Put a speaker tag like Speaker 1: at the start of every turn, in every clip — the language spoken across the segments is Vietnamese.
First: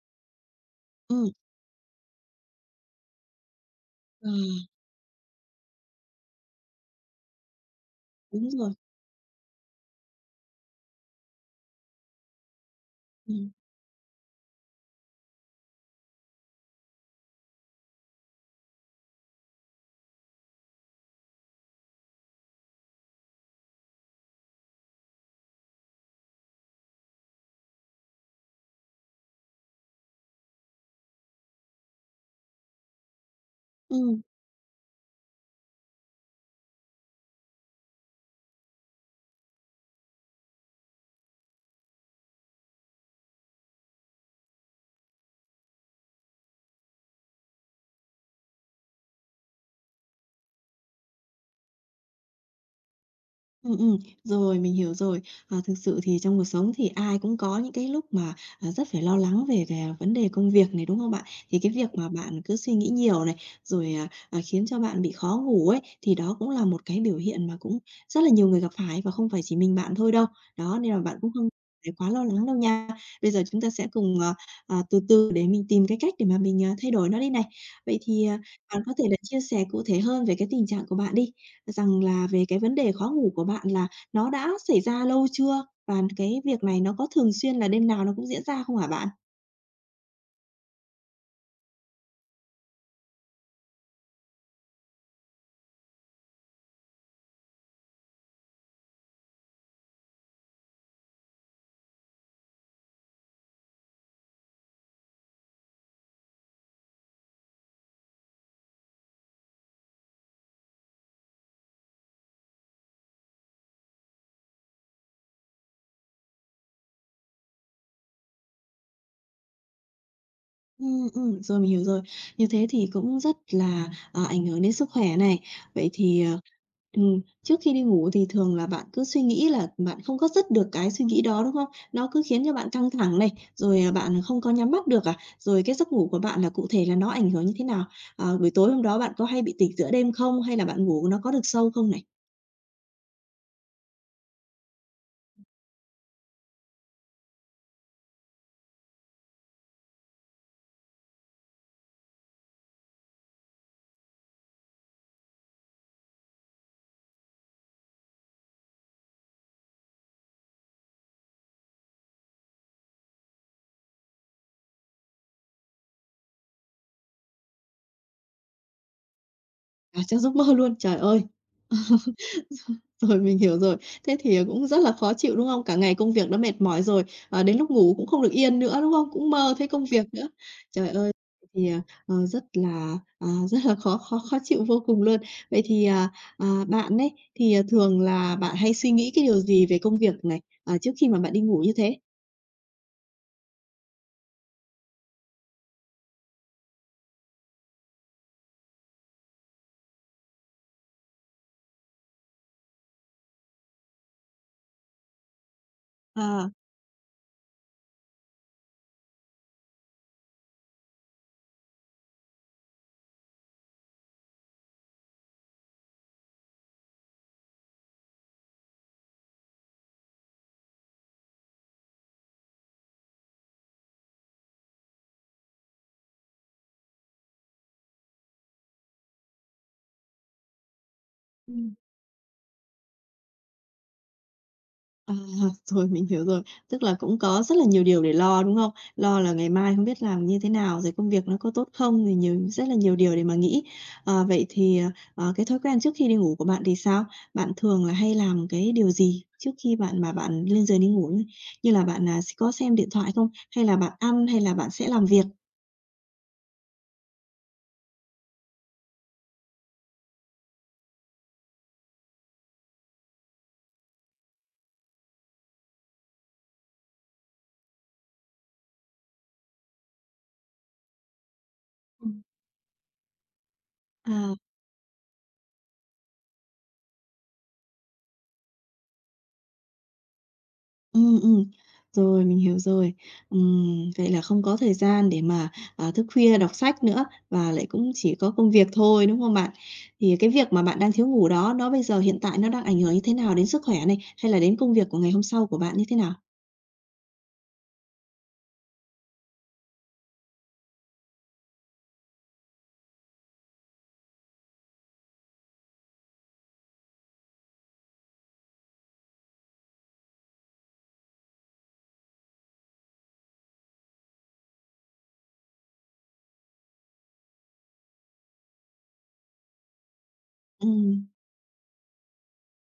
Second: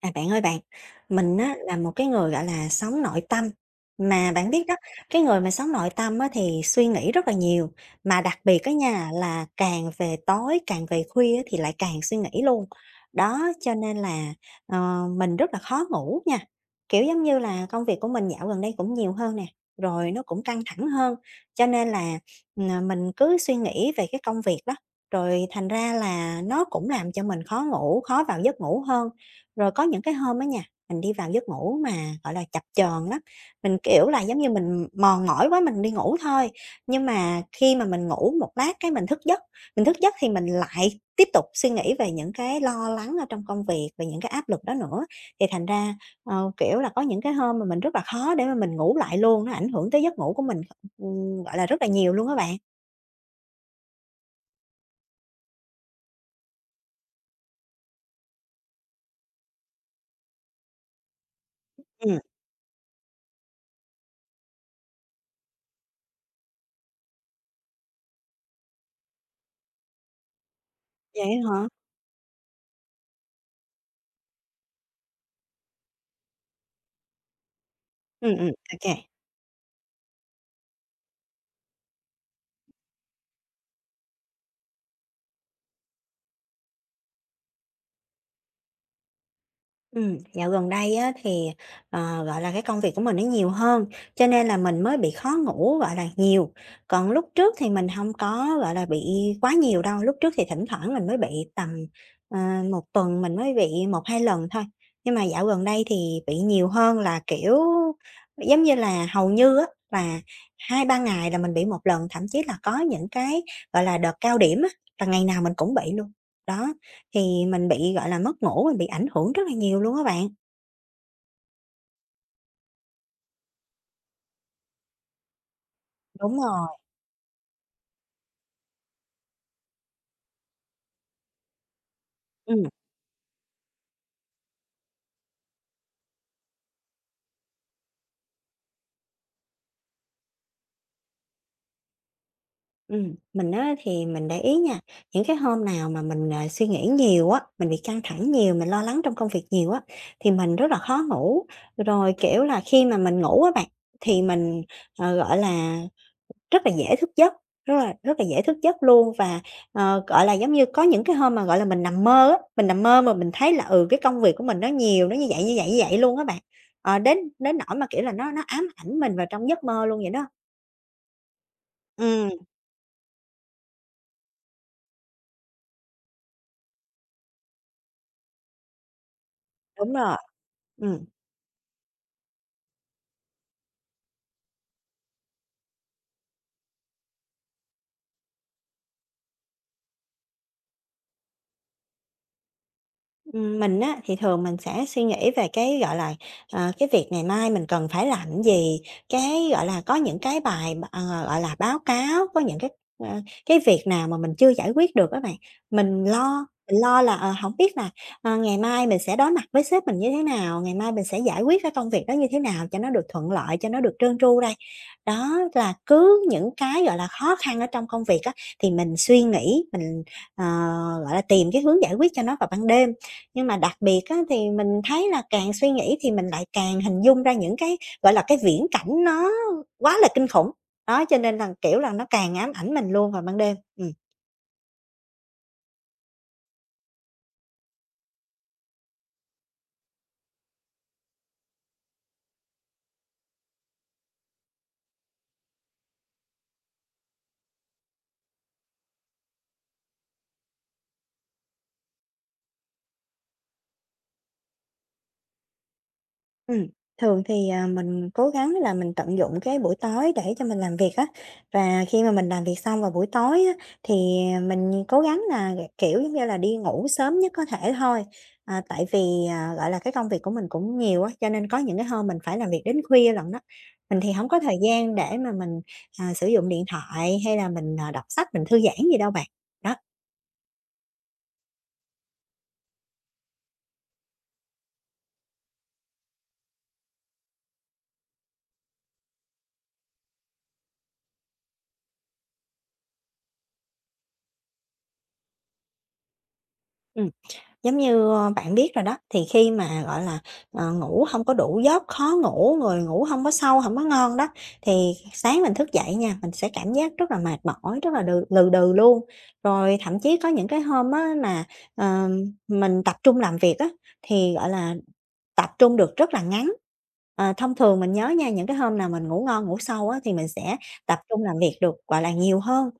Speaker 1: À, bạn ơi bạn,
Speaker 2: Ừm,
Speaker 1: mình á là một cái người, gọi là, sống nội tâm,
Speaker 2: à,
Speaker 1: mà bạn biết đó, cái người mà sống nội tâm á thì suy nghĩ rất là nhiều, mà đặc
Speaker 2: đúng
Speaker 1: biệt
Speaker 2: rồi,
Speaker 1: cái nhà là càng về tối, càng về khuya á thì lại càng suy nghĩ luôn.
Speaker 2: ừm,
Speaker 1: Đó, cho nên là, mình rất là khó ngủ nha, kiểu, giống như là, công việc của mình dạo gần đây cũng nhiều hơn nè, rồi nó cũng căng thẳng hơn, cho nên là, mình cứ suy nghĩ về cái công việc đó, rồi thành ra là nó cũng làm cho mình khó ngủ, khó vào giấc ngủ hơn. Rồi có những cái hôm á nha, mình đi vào giấc ngủ mà, gọi là, chập chờn lắm, mình, kiểu là,
Speaker 2: ừm.
Speaker 1: giống như mình mòn mỏi quá mình đi ngủ thôi. Nhưng mà khi mà mình ngủ một lát cái mình thức giấc thì mình lại tiếp tục suy nghĩ về những cái lo lắng ở trong công việc, về những cái áp lực đó nữa. Thì thành ra, kiểu là, có những cái hôm mà mình rất là khó để mà mình ngủ lại luôn, nó ảnh hưởng tới giấc ngủ của mình, gọi là, rất là nhiều luôn các bạn.
Speaker 2: Ừ, rồi, mình hiểu rồi. À, thực sự thì trong cuộc sống thì ai cũng có những cái lúc mà, rất phải lo lắng về về vấn đề công việc này, đúng không bạn? Thì cái việc mà
Speaker 1: Ừm.
Speaker 2: bạn cứ suy nghĩ nhiều này, rồi, khiến cho bạn bị khó ngủ ấy, thì đó cũng là một cái biểu hiện mà cũng rất là nhiều người gặp phải và không phải chỉ mình bạn thôi đâu. Đó, nên là bạn cũng
Speaker 1: Vậy
Speaker 2: không
Speaker 1: hả?
Speaker 2: phải quá lo lắng đâu nha. Bây giờ chúng ta sẽ cùng, từ từ để mình tìm cái cách để mà mình, thay đổi nó đi này. Vậy thì,
Speaker 1: ừ ừ
Speaker 2: bạn có
Speaker 1: ok.
Speaker 2: thể là chia sẻ cụ thể hơn về cái tình trạng của bạn đi. Rằng là về cái vấn đề khó ngủ của bạn là nó đã xảy ra lâu chưa? Và cái việc này nó có thường xuyên là đêm nào nó cũng diễn ra không hả bạn?
Speaker 1: Dạo gần đây á thì, gọi là, cái công việc của mình nó nhiều hơn, cho nên là mình mới bị khó ngủ, gọi là, nhiều. Còn lúc trước thì mình không có, gọi là, bị quá nhiều đâu, lúc trước thì thỉnh thoảng mình mới bị tầm, ờ, 1 tuần mình mới bị một hai lần thôi. Nhưng mà dạo gần đây thì bị nhiều hơn là, kiểu, giống như là, hầu như á là hai ba ngày là mình bị một lần, thậm chí là có những cái, gọi là, đợt cao điểm á, là ngày nào mình cũng bị luôn. Đó. Thì mình bị, gọi là, mất ngủ, mình bị ảnh hưởng rất là nhiều luôn á bạn.
Speaker 2: Rồi, mình hiểu rồi. Như thế thì cũng rất là, ảnh hưởng đến sức khỏe này. Vậy thì,
Speaker 1: Đúng rồi.
Speaker 2: trước khi đi ngủ thì thường là bạn cứ suy nghĩ là bạn không có dứt được cái suy nghĩ đó, đúng không? Nó cứ khiến cho
Speaker 1: Ừm,
Speaker 2: bạn căng thẳng này, rồi, bạn không có nhắm mắt được à? Rồi cái giấc ngủ của bạn là cụ thể là nó ảnh hưởng như thế nào? Buổi tối hôm đó bạn có hay bị tỉnh giữa đêm không? Hay là bạn ngủ nó có được sâu không này?
Speaker 1: mình á thì mình để ý nha, những cái hôm nào mà mình, à, suy nghĩ nhiều á, mình bị căng thẳng nhiều, mình lo lắng trong công việc nhiều á, thì mình rất là khó ngủ. Rồi, kiểu là, khi mà mình ngủ á bạn, thì mình, gọi là, rất là dễ thức giấc, rất là dễ thức giấc luôn và, gọi là, giống như có những cái hôm mà, gọi là, mình nằm mơ á, mình nằm mơ mà mình thấy là, ừ, cái công việc của mình nó nhiều, nó như vậy, như vậy, như vậy luôn á bạn. Ờ, đến đến nỗi mà, kiểu là, nó ám ảnh mình vào trong giấc mơ luôn
Speaker 2: À,
Speaker 1: vậy
Speaker 2: chắc
Speaker 1: đó.
Speaker 2: giấc mơ luôn, trời ơi!
Speaker 1: Ừm,
Speaker 2: Rồi, mình hiểu rồi. Thế thì, cũng rất là khó chịu, đúng không? Cả ngày công việc đã mệt mỏi rồi, đến lúc ngủ cũng không được yên nữa, đúng không? Cũng mơ thấy công
Speaker 1: đúng
Speaker 2: việc
Speaker 1: rồi.
Speaker 2: nữa. Trời
Speaker 1: Ừm.
Speaker 2: ơi! Thì, rất là, rất là khó khó khó chịu vô cùng luôn. Vậy thì, bạn ấy, thì, thường là bạn hay suy nghĩ cái điều gì về công việc này, trước khi mà bạn đi ngủ như thế?
Speaker 1: Mình á, thì thường mình sẽ suy nghĩ về cái, gọi là, cái việc ngày mai mình cần phải làm cái gì, cái, gọi là, có những cái bài gọi là, báo cáo, có những cái, cái việc nào mà mình chưa giải quyết được á bạn. Mình lo
Speaker 2: À.
Speaker 1: mình lo là, hổng biết là, ngày mai mình sẽ đối mặt với sếp mình như thế nào, ngày mai mình sẽ giải quyết cái công việc đó như thế nào cho nó được thuận lợi, cho nó được trơn tru đây. Đó là cứ những cái, gọi là, khó khăn ở trong công việc á, thì mình suy nghĩ, mình, ờ, gọi là, tìm cái hướng giải quyết cho nó vào ban đêm. Nhưng mà đặc biệt á, thì mình thấy là càng suy nghĩ thì mình lại càng hình dung ra những cái, gọi là, cái viễn cảnh nó quá là kinh khủng. Đó, cho nên là,
Speaker 2: Ừm.
Speaker 1: kiểu là, nó càng ám ảnh mình luôn vào ban đêm. Ừm.
Speaker 2: À, rồi, mình hiểu rồi. Tức là cũng có rất là nhiều điều để lo, đúng không? Lo là ngày mai không biết làm như thế nào, rồi công việc nó có tốt không, rồi nhiều rất là nhiều điều để mà nghĩ. Vậy thì, cái thói quen trước khi đi ngủ của bạn thì sao? Bạn thường là hay làm cái điều gì trước khi bạn mà bạn lên giường đi ngủ ấy? Như là bạn, có xem điện thoại không? Hay là bạn ăn, hay là bạn sẽ làm việc?
Speaker 1: Ừm, thường thì, à, mình cố gắng là mình tận dụng cái buổi tối để cho mình làm việc á. Và khi mà mình làm việc xong vào buổi tối á, thì mình cố gắng là, kiểu, giống như là, đi ngủ sớm nhất có thể thôi. À, tại vì, à, gọi là, cái công việc của mình cũng nhiều á, cho nên có những cái hôm
Speaker 2: Ừm.
Speaker 1: mình phải làm việc đến khuya lận đó. Mình thì không
Speaker 2: À.
Speaker 1: có thời gian để mà mình, à, sử dụng điện thoại hay là mình, à, đọc sách, mình thư giãn gì đâu bạn. Đó,
Speaker 2: Ừ. Rồi, mình hiểu rồi. Vậy là không có thời gian để mà, thức khuya đọc sách nữa và lại cũng chỉ có công việc thôi, đúng không bạn? Thì cái việc mà bạn đang thiếu ngủ đó, nó bây giờ hiện tại nó đang ảnh hưởng như thế nào đến sức khỏe này, hay là đến công việc của ngày hôm sau của bạn như thế nào?
Speaker 1: ừm. Giống như, ơ, bạn biết rồi đó, thì khi mà, gọi là, ngủ không có đủ giấc, khó ngủ, người ngủ không có sâu, không có ngon đó, thì sáng mình thức dậy nha, mình sẽ cảm giác rất là mệt mỏi, rất là đừ lừ đừ luôn. Rồi thậm chí có những cái hôm á mà, ờ, mình tập trung làm việc á, thì, gọi là, tập trung được rất là ngắn. Ờ, thông thường mình nhớ nha, những cái hôm nào mình ngủ ngon, ngủ sâu á, thì mình sẽ tập
Speaker 2: Ừm,
Speaker 1: trung làm việc được, gọi là, nhiều hơn.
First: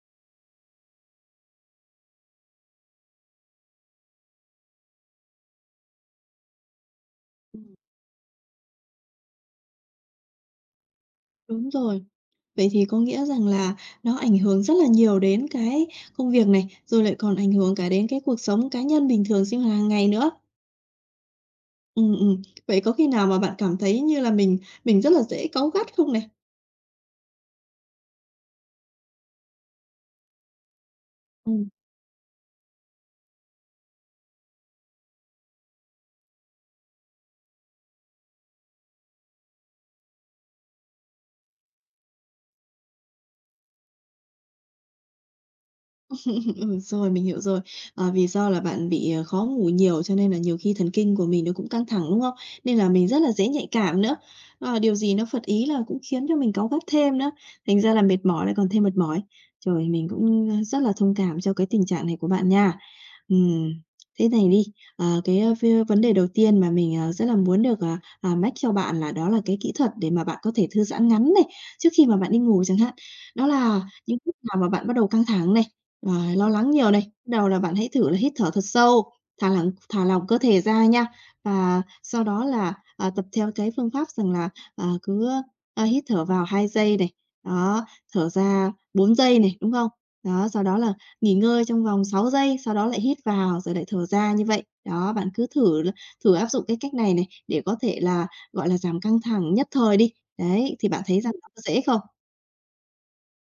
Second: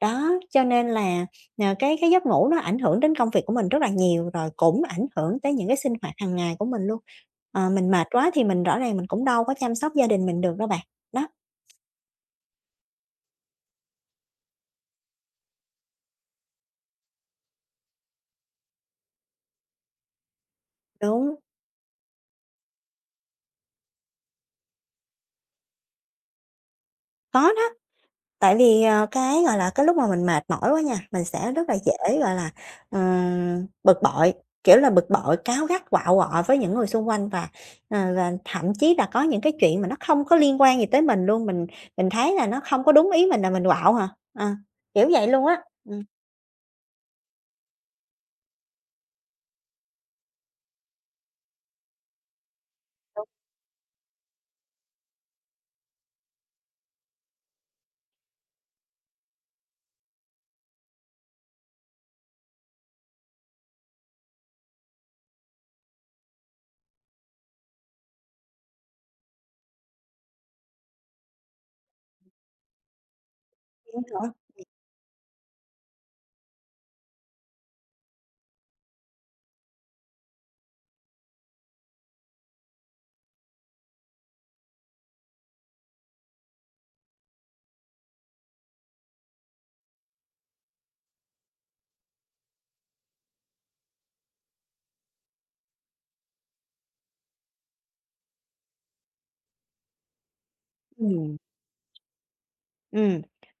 Speaker 1: Đó, cho nên là, cái giấc ngủ nó ảnh hưởng đến công việc của mình rất là nhiều, rồi cũng ảnh hưởng tới những cái sinh hoạt hàng ngày của mình luôn. Ờ, mình mệt quá thì mình rõ ràng mình cũng đâu có chăm sóc gia đình mình được đâu bạn. Đó,
Speaker 2: đúng rồi. Vậy thì có nghĩa rằng là nó ảnh hưởng rất là nhiều đến cái công việc này, rồi lại còn ảnh hưởng cả đến cái cuộc sống cá nhân bình thường sinh hoạt hàng ngày nữa.
Speaker 1: đúng,
Speaker 2: Ừ. Vậy có khi nào mà bạn cảm thấy như là mình rất là dễ cáu gắt không này?
Speaker 1: có đó. Tại vì, cái, gọi là, cái lúc mà mình mệt mỏi quá nha, mình sẽ
Speaker 2: Ừm.
Speaker 1: rất là dễ, gọi là, bực bội, kiểu là, bực bội, cáu gắt, quạo quọ với những người xung quanh và, và thậm chí là có những cái chuyện mà nó không có liên quan gì tới mình luôn, mình thấy là nó không có đúng ý mình là mình quạo hả ờ, kiểu vậy luôn á.
Speaker 2: Rồi, mình hiểu rồi. Vì do là bạn bị, khó ngủ nhiều cho nên là nhiều khi thần kinh của mình nó cũng căng thẳng, đúng không? Nên là mình rất là dễ nhạy cảm nữa. Điều gì nó phật ý là cũng khiến cho mình cáu gắt thêm nữa, thành ra là mệt mỏi lại còn thêm mệt mỏi. Trời, mình cũng, rất là thông cảm cho cái tình trạng này của bạn nha. Ừm, thế này đi, cái, ơ, v vấn đề đầu tiên mà mình, rất là muốn được, mách cho bạn là đó là cái kỹ thuật để mà bạn có thể thư giãn ngắn này, trước khi mà bạn đi ngủ chẳng hạn. Đó là những lúc nào mà bạn bắt đầu căng thẳng này, lo lắng nhiều này. Bắt đầu là bạn hãy thử là hít thở thật sâu, thả lỏng cơ thể ra nha. Và sau đó là, tập theo cái phương pháp rằng là, à, cứ, hít thở vào 2 giây này, đó, thở ra 4 giây này, đúng không? Đó, sau đó là nghỉ ngơi trong vòng 6 giây, sau đó lại hít vào rồi lại thở ra như vậy. Đó, bạn cứ thử áp dụng cái cách này này để có thể là, gọi là, giảm căng thẳng nhất thời đi. Đấy, thì bạn thấy rằng
Speaker 1: Ừm.
Speaker 2: nó có dễ không?
Speaker 1: Ừ,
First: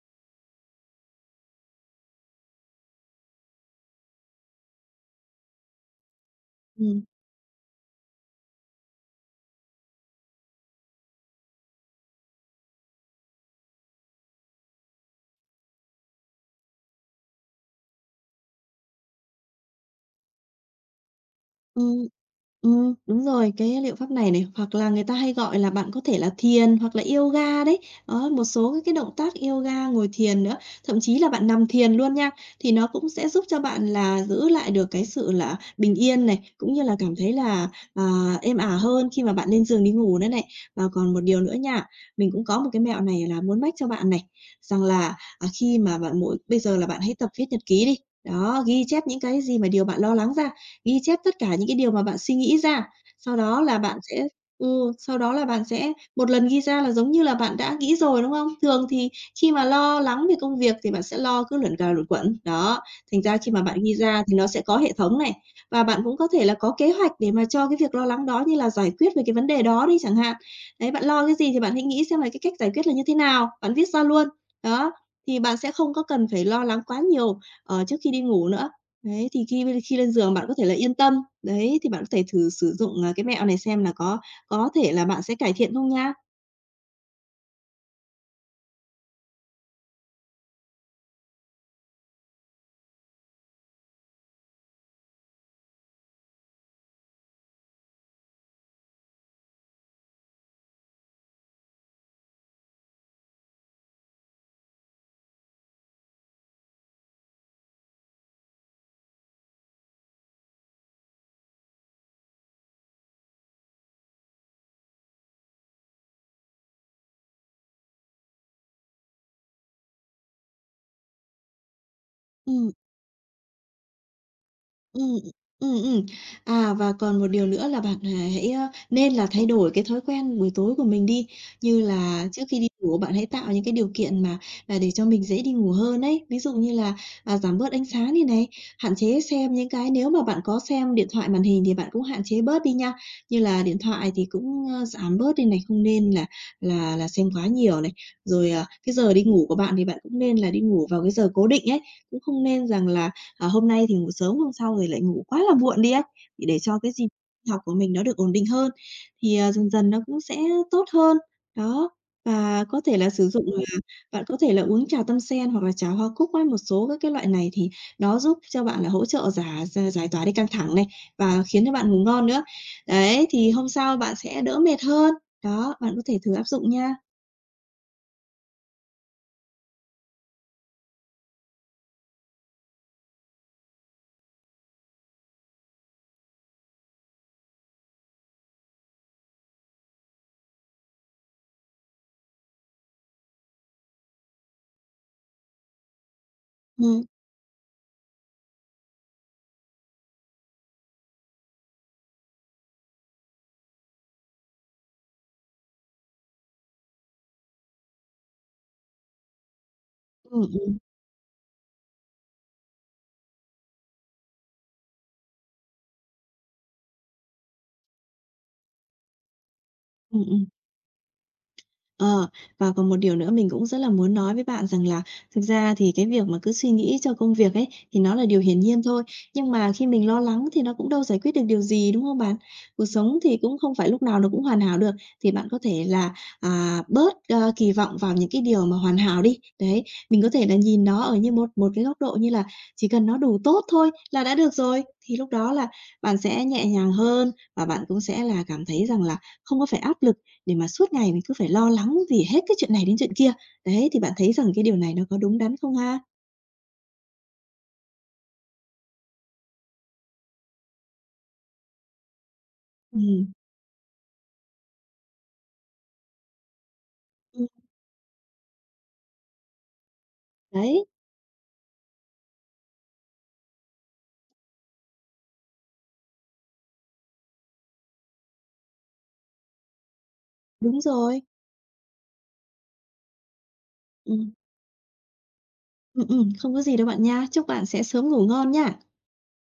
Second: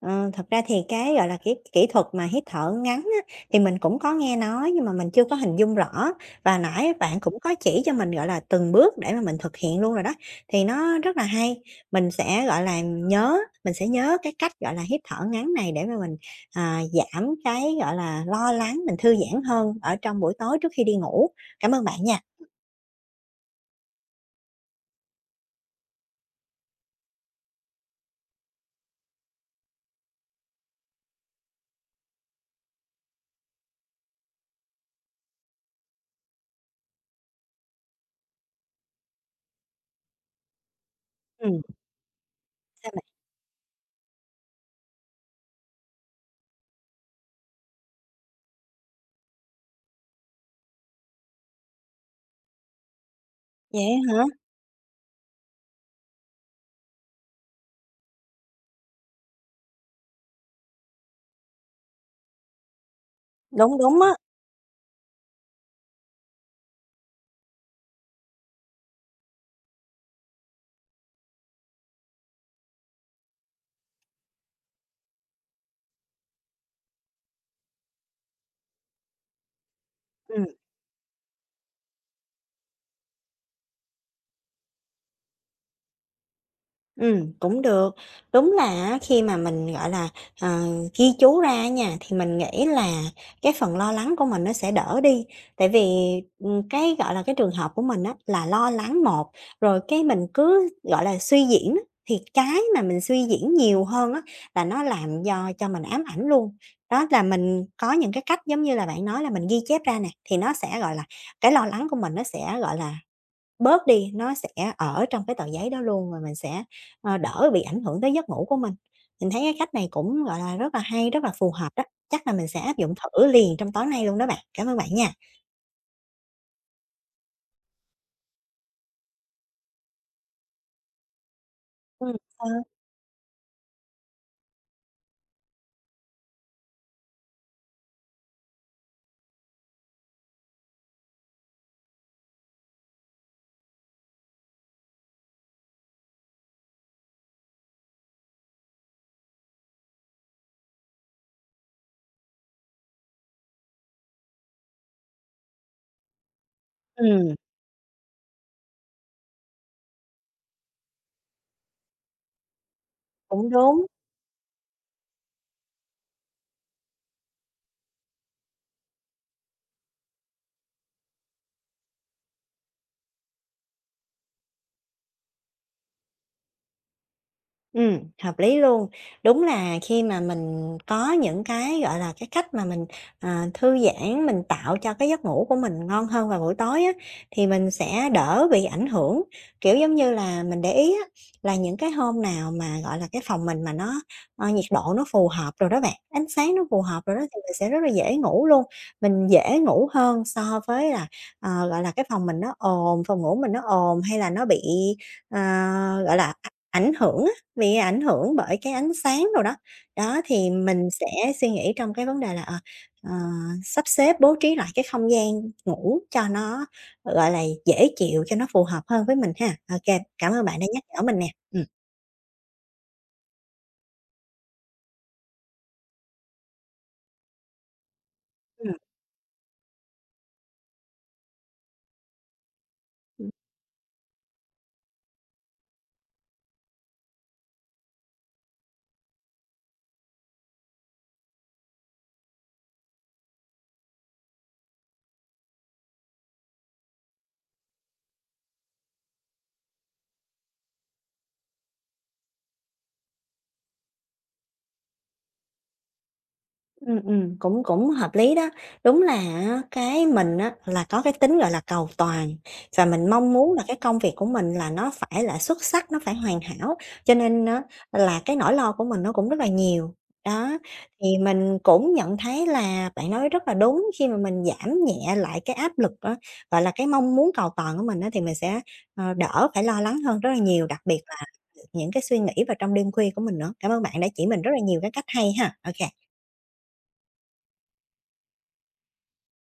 Speaker 1: thật ra thì cái, gọi là, kỹ kỹ thuật mà hít thở ngắn á, thì mình cũng có nghe nói nhưng mà mình chưa có hình dung rõ, và nãy
Speaker 2: Ừm.
Speaker 1: bạn cũng có chỉ cho mình, gọi là, từng bước để mà mình thực hiện luôn rồi đó, thì nó rất là hay. Mình sẽ, gọi là, nhớ mình sẽ nhớ cái cách, gọi là, hít thở ngắn này để mà mình, à, giảm cái, gọi là, lo lắng, mình thư giãn hơn ở trong buổi tối trước khi đi ngủ. Cảm ơn bạn
Speaker 2: Ừm.
Speaker 1: nha.
Speaker 2: Đúng rồi, cái liệu pháp này này, hoặc là người ta hay gọi là bạn có thể là thiền hoặc là yoga đấy. Đó, một số cái động tác yoga, ngồi thiền nữa, thậm chí là bạn nằm thiền luôn nha, thì nó cũng sẽ giúp cho bạn là giữ lại được cái sự là bình yên này, cũng như là cảm thấy là, à, êm ả hơn khi mà bạn lên giường đi ngủ nữa này. Và còn một điều
Speaker 1: Ừ.
Speaker 2: nữa nha, mình cũng có một cái
Speaker 1: Sao
Speaker 2: mẹo
Speaker 1: bạn?
Speaker 2: này là muốn mách cho bạn này, rằng là, khi mà bạn mỗi bây giờ là bạn hãy tập viết nhật ký đi, đó, ghi chép những cái gì mà điều bạn lo lắng ra ghi chép tất cả những cái điều mà bạn suy nghĩ ra. Sau đó là
Speaker 1: Vậy
Speaker 2: bạn
Speaker 1: hả?
Speaker 2: sẽ Sau đó là bạn sẽ một lần ghi ra là giống như là bạn đã nghĩ rồi, đúng không? Thường thì khi mà lo lắng về công việc thì bạn sẽ lo cứ luẩn cà luẩn quẩn, đó, thành ra khi mà
Speaker 1: Đúng,
Speaker 2: bạn ghi
Speaker 1: đúng á.
Speaker 2: ra thì nó sẽ có hệ thống này, và bạn cũng có thể là có kế hoạch để mà cho cái việc lo lắng đó như là giải quyết về cái vấn đề đó đi chẳng hạn. Đấy, bạn lo cái gì thì bạn hãy nghĩ xem là cái cách giải quyết là như thế nào, bạn viết ra luôn. Đó, thì bạn sẽ không có cần phải lo lắng quá nhiều, trước khi đi ngủ nữa. Đấy, thì khi khi lên giường
Speaker 1: Ừ.
Speaker 2: bạn có thể là yên tâm, đấy, thì bạn có thể thử sử dụng, cái mẹo này xem là có thể là bạn sẽ cải thiện không nha.
Speaker 1: Cũng được. Đúng là á, khi mà mình, gọi là, ờ, ghi chú ra á nha, thì mình nghĩ là cái phần lo lắng của mình nó sẽ đỡ đi. Tại vì, cái, gọi là, cái trường hợp của mình á, là lo lắng một, rồi cái mình cứ, gọi là, suy diễn á, thì cái mà mình suy diễn nhiều hơn á, là nó làm do cho mình ám ảnh luôn. Đó là mình có những cái cách giống như là bạn nói là mình ghi chép ra nè, thì nó sẽ, gọi là, cái lo lắng của mình nó sẽ, gọi là, bớt đi, nó sẽ ở trong cái tờ giấy đó luôn rồi mình sẽ, đỡ bị ảnh hưởng tới giấc ngủ của mình. Mình thấy cái cách này cũng, gọi là, rất là hay, rất là phù hợp đó, chắc là mình sẽ
Speaker 2: Ừm.
Speaker 1: áp dụng thử liền trong tối nay luôn đó bạn. Cảm ơn bạn nha.
Speaker 2: Ừm, ừm, ừm. À, và còn một điều nữa là bạn, hãy, nên là thay đổi cái thói quen buổi tối của mình đi, như
Speaker 1: Ừm.
Speaker 2: là trước
Speaker 1: Ờ,
Speaker 2: khi đi ngủ bạn hãy tạo những cái điều kiện mà, để cho mình dễ đi ngủ hơn ấy. Ví dụ như là, giảm bớt ánh sáng đi này, hạn chế xem những cái nếu mà bạn có xem điện thoại màn hình thì bạn cũng hạn chế bớt đi nha. Như là điện thoại thì cũng, giảm bớt đi này, không nên là xem quá nhiều này. Rồi, cái giờ đi ngủ của bạn thì bạn cũng nên là đi ngủ vào cái giờ cố định ấy, cũng không nên rằng là hôm nay thì ngủ sớm, hôm sau rồi lại ngủ quá là muộn đi ấy, thì để cho cái gì
Speaker 1: ừm,
Speaker 2: học của mình nó được ổn định hơn, thì, dần dần nó cũng sẽ tốt hơn. Đó, và có thể là sử dụng
Speaker 1: cũng
Speaker 2: là
Speaker 1: đúng.
Speaker 2: bạn có thể là uống trà tâm sen hoặc là trà hoa cúc ấy, một số các cái loại này thì nó giúp cho bạn là hỗ trợ giải tỏa đi căng thẳng này, và khiến cho bạn ngủ ngon nữa. Đấy, thì hôm sau bạn sẽ đỡ mệt hơn. Đó, bạn có thể thử áp dụng nha.
Speaker 1: Hợp lý luôn. Đúng là khi mà mình có những cái, gọi là, cái cách mà mình, à, thư giãn, mình tạo cho cái giấc ngủ của mình ngon hơn vào buổi tối á, thì mình sẽ đỡ bị ảnh hưởng. Kiểu, giống như là, mình để ý á, là những cái hôm nào mà, gọi là, cái phòng mình mà nó, nhiệt độ nó phù hợp rồi đó bạn, ánh sáng nó phù hợp
Speaker 2: Ừ,
Speaker 1: rồi đó thì mình sẽ rất là dễ ngủ luôn. Mình dễ ngủ hơn so với là, gọi là, cái phòng mình nó ồn, phòng ngủ mình nó ồn hay là nó bị, ờ, gọi là, ảnh hưởng, bị ảnh hưởng bởi cái ánh sáng đồ đó. Đó,
Speaker 2: ừ,
Speaker 1: thì
Speaker 2: ừ, ừ.
Speaker 1: mình sẽ suy nghĩ trong cái vấn đề là, ờ, sắp xếp, bố trí lại cái không gian ngủ cho nó, gọi là, dễ chịu, cho nó phù hợp hơn với mình ha. OK, cảm ơn bạn đã nhắc nhở mình nè. Ừm.
Speaker 2: Ờ, và còn một điều nữa mình cũng rất là muốn nói với bạn rằng là thực ra thì cái việc mà cứ suy nghĩ cho công việc ấy, thì nó là điều hiển nhiên thôi, nhưng mà khi mình lo lắng thì nó cũng đâu giải quyết được điều gì, đúng không bạn? Cuộc sống
Speaker 1: Ừm.
Speaker 2: thì cũng không phải lúc nào nó cũng hoàn hảo được, thì bạn có thể là, bớt, kỳ vọng vào những cái điều mà hoàn hảo đi. Đấy, mình có thể là nhìn nó ở như một một cái góc độ như là chỉ cần nó đủ tốt thôi là đã được rồi, thì lúc đó là bạn sẽ nhẹ nhàng hơn và bạn cũng sẽ là cảm thấy rằng là không có phải áp lực để mà suốt ngày mình cứ phải lo lắng vì hết cái chuyện này đến chuyện kia. Đấy, thì bạn thấy rằng cái điều này nó có đúng đắn không ha?
Speaker 1: Cũng cũng hợp lý đó. Đúng là á, cái mình á là có cái tính, gọi là, cầu toàn và mình
Speaker 2: Ừm,
Speaker 1: mong muốn là cái công việc của mình là nó phải là xuất sắc, nó phải hoàn hảo, cho nên
Speaker 2: ừm,
Speaker 1: á là cái nỗi lo của mình nó cũng rất là nhiều. Đó,
Speaker 2: đấy,
Speaker 1: thì mình cũng nhận thấy là bạn nói rất là đúng khi mà mình giảm nhẹ lại cái áp lực á, gọi là, cái mong muốn cầu toàn của mình á, thì mình sẽ, đỡ phải lo lắng hơn rất là nhiều, đặc
Speaker 2: đúng
Speaker 1: biệt
Speaker 2: rồi.
Speaker 1: là những cái suy nghĩ vào trong đêm khuya của mình nữa. Cảm ơn bạn đã chỉ
Speaker 2: Ừm,
Speaker 1: mình rất là nhiều cái cách hay ha. OK.
Speaker 2: không có gì đâu bạn nha. Chúc bạn sẽ sớm ngủ ngon nha.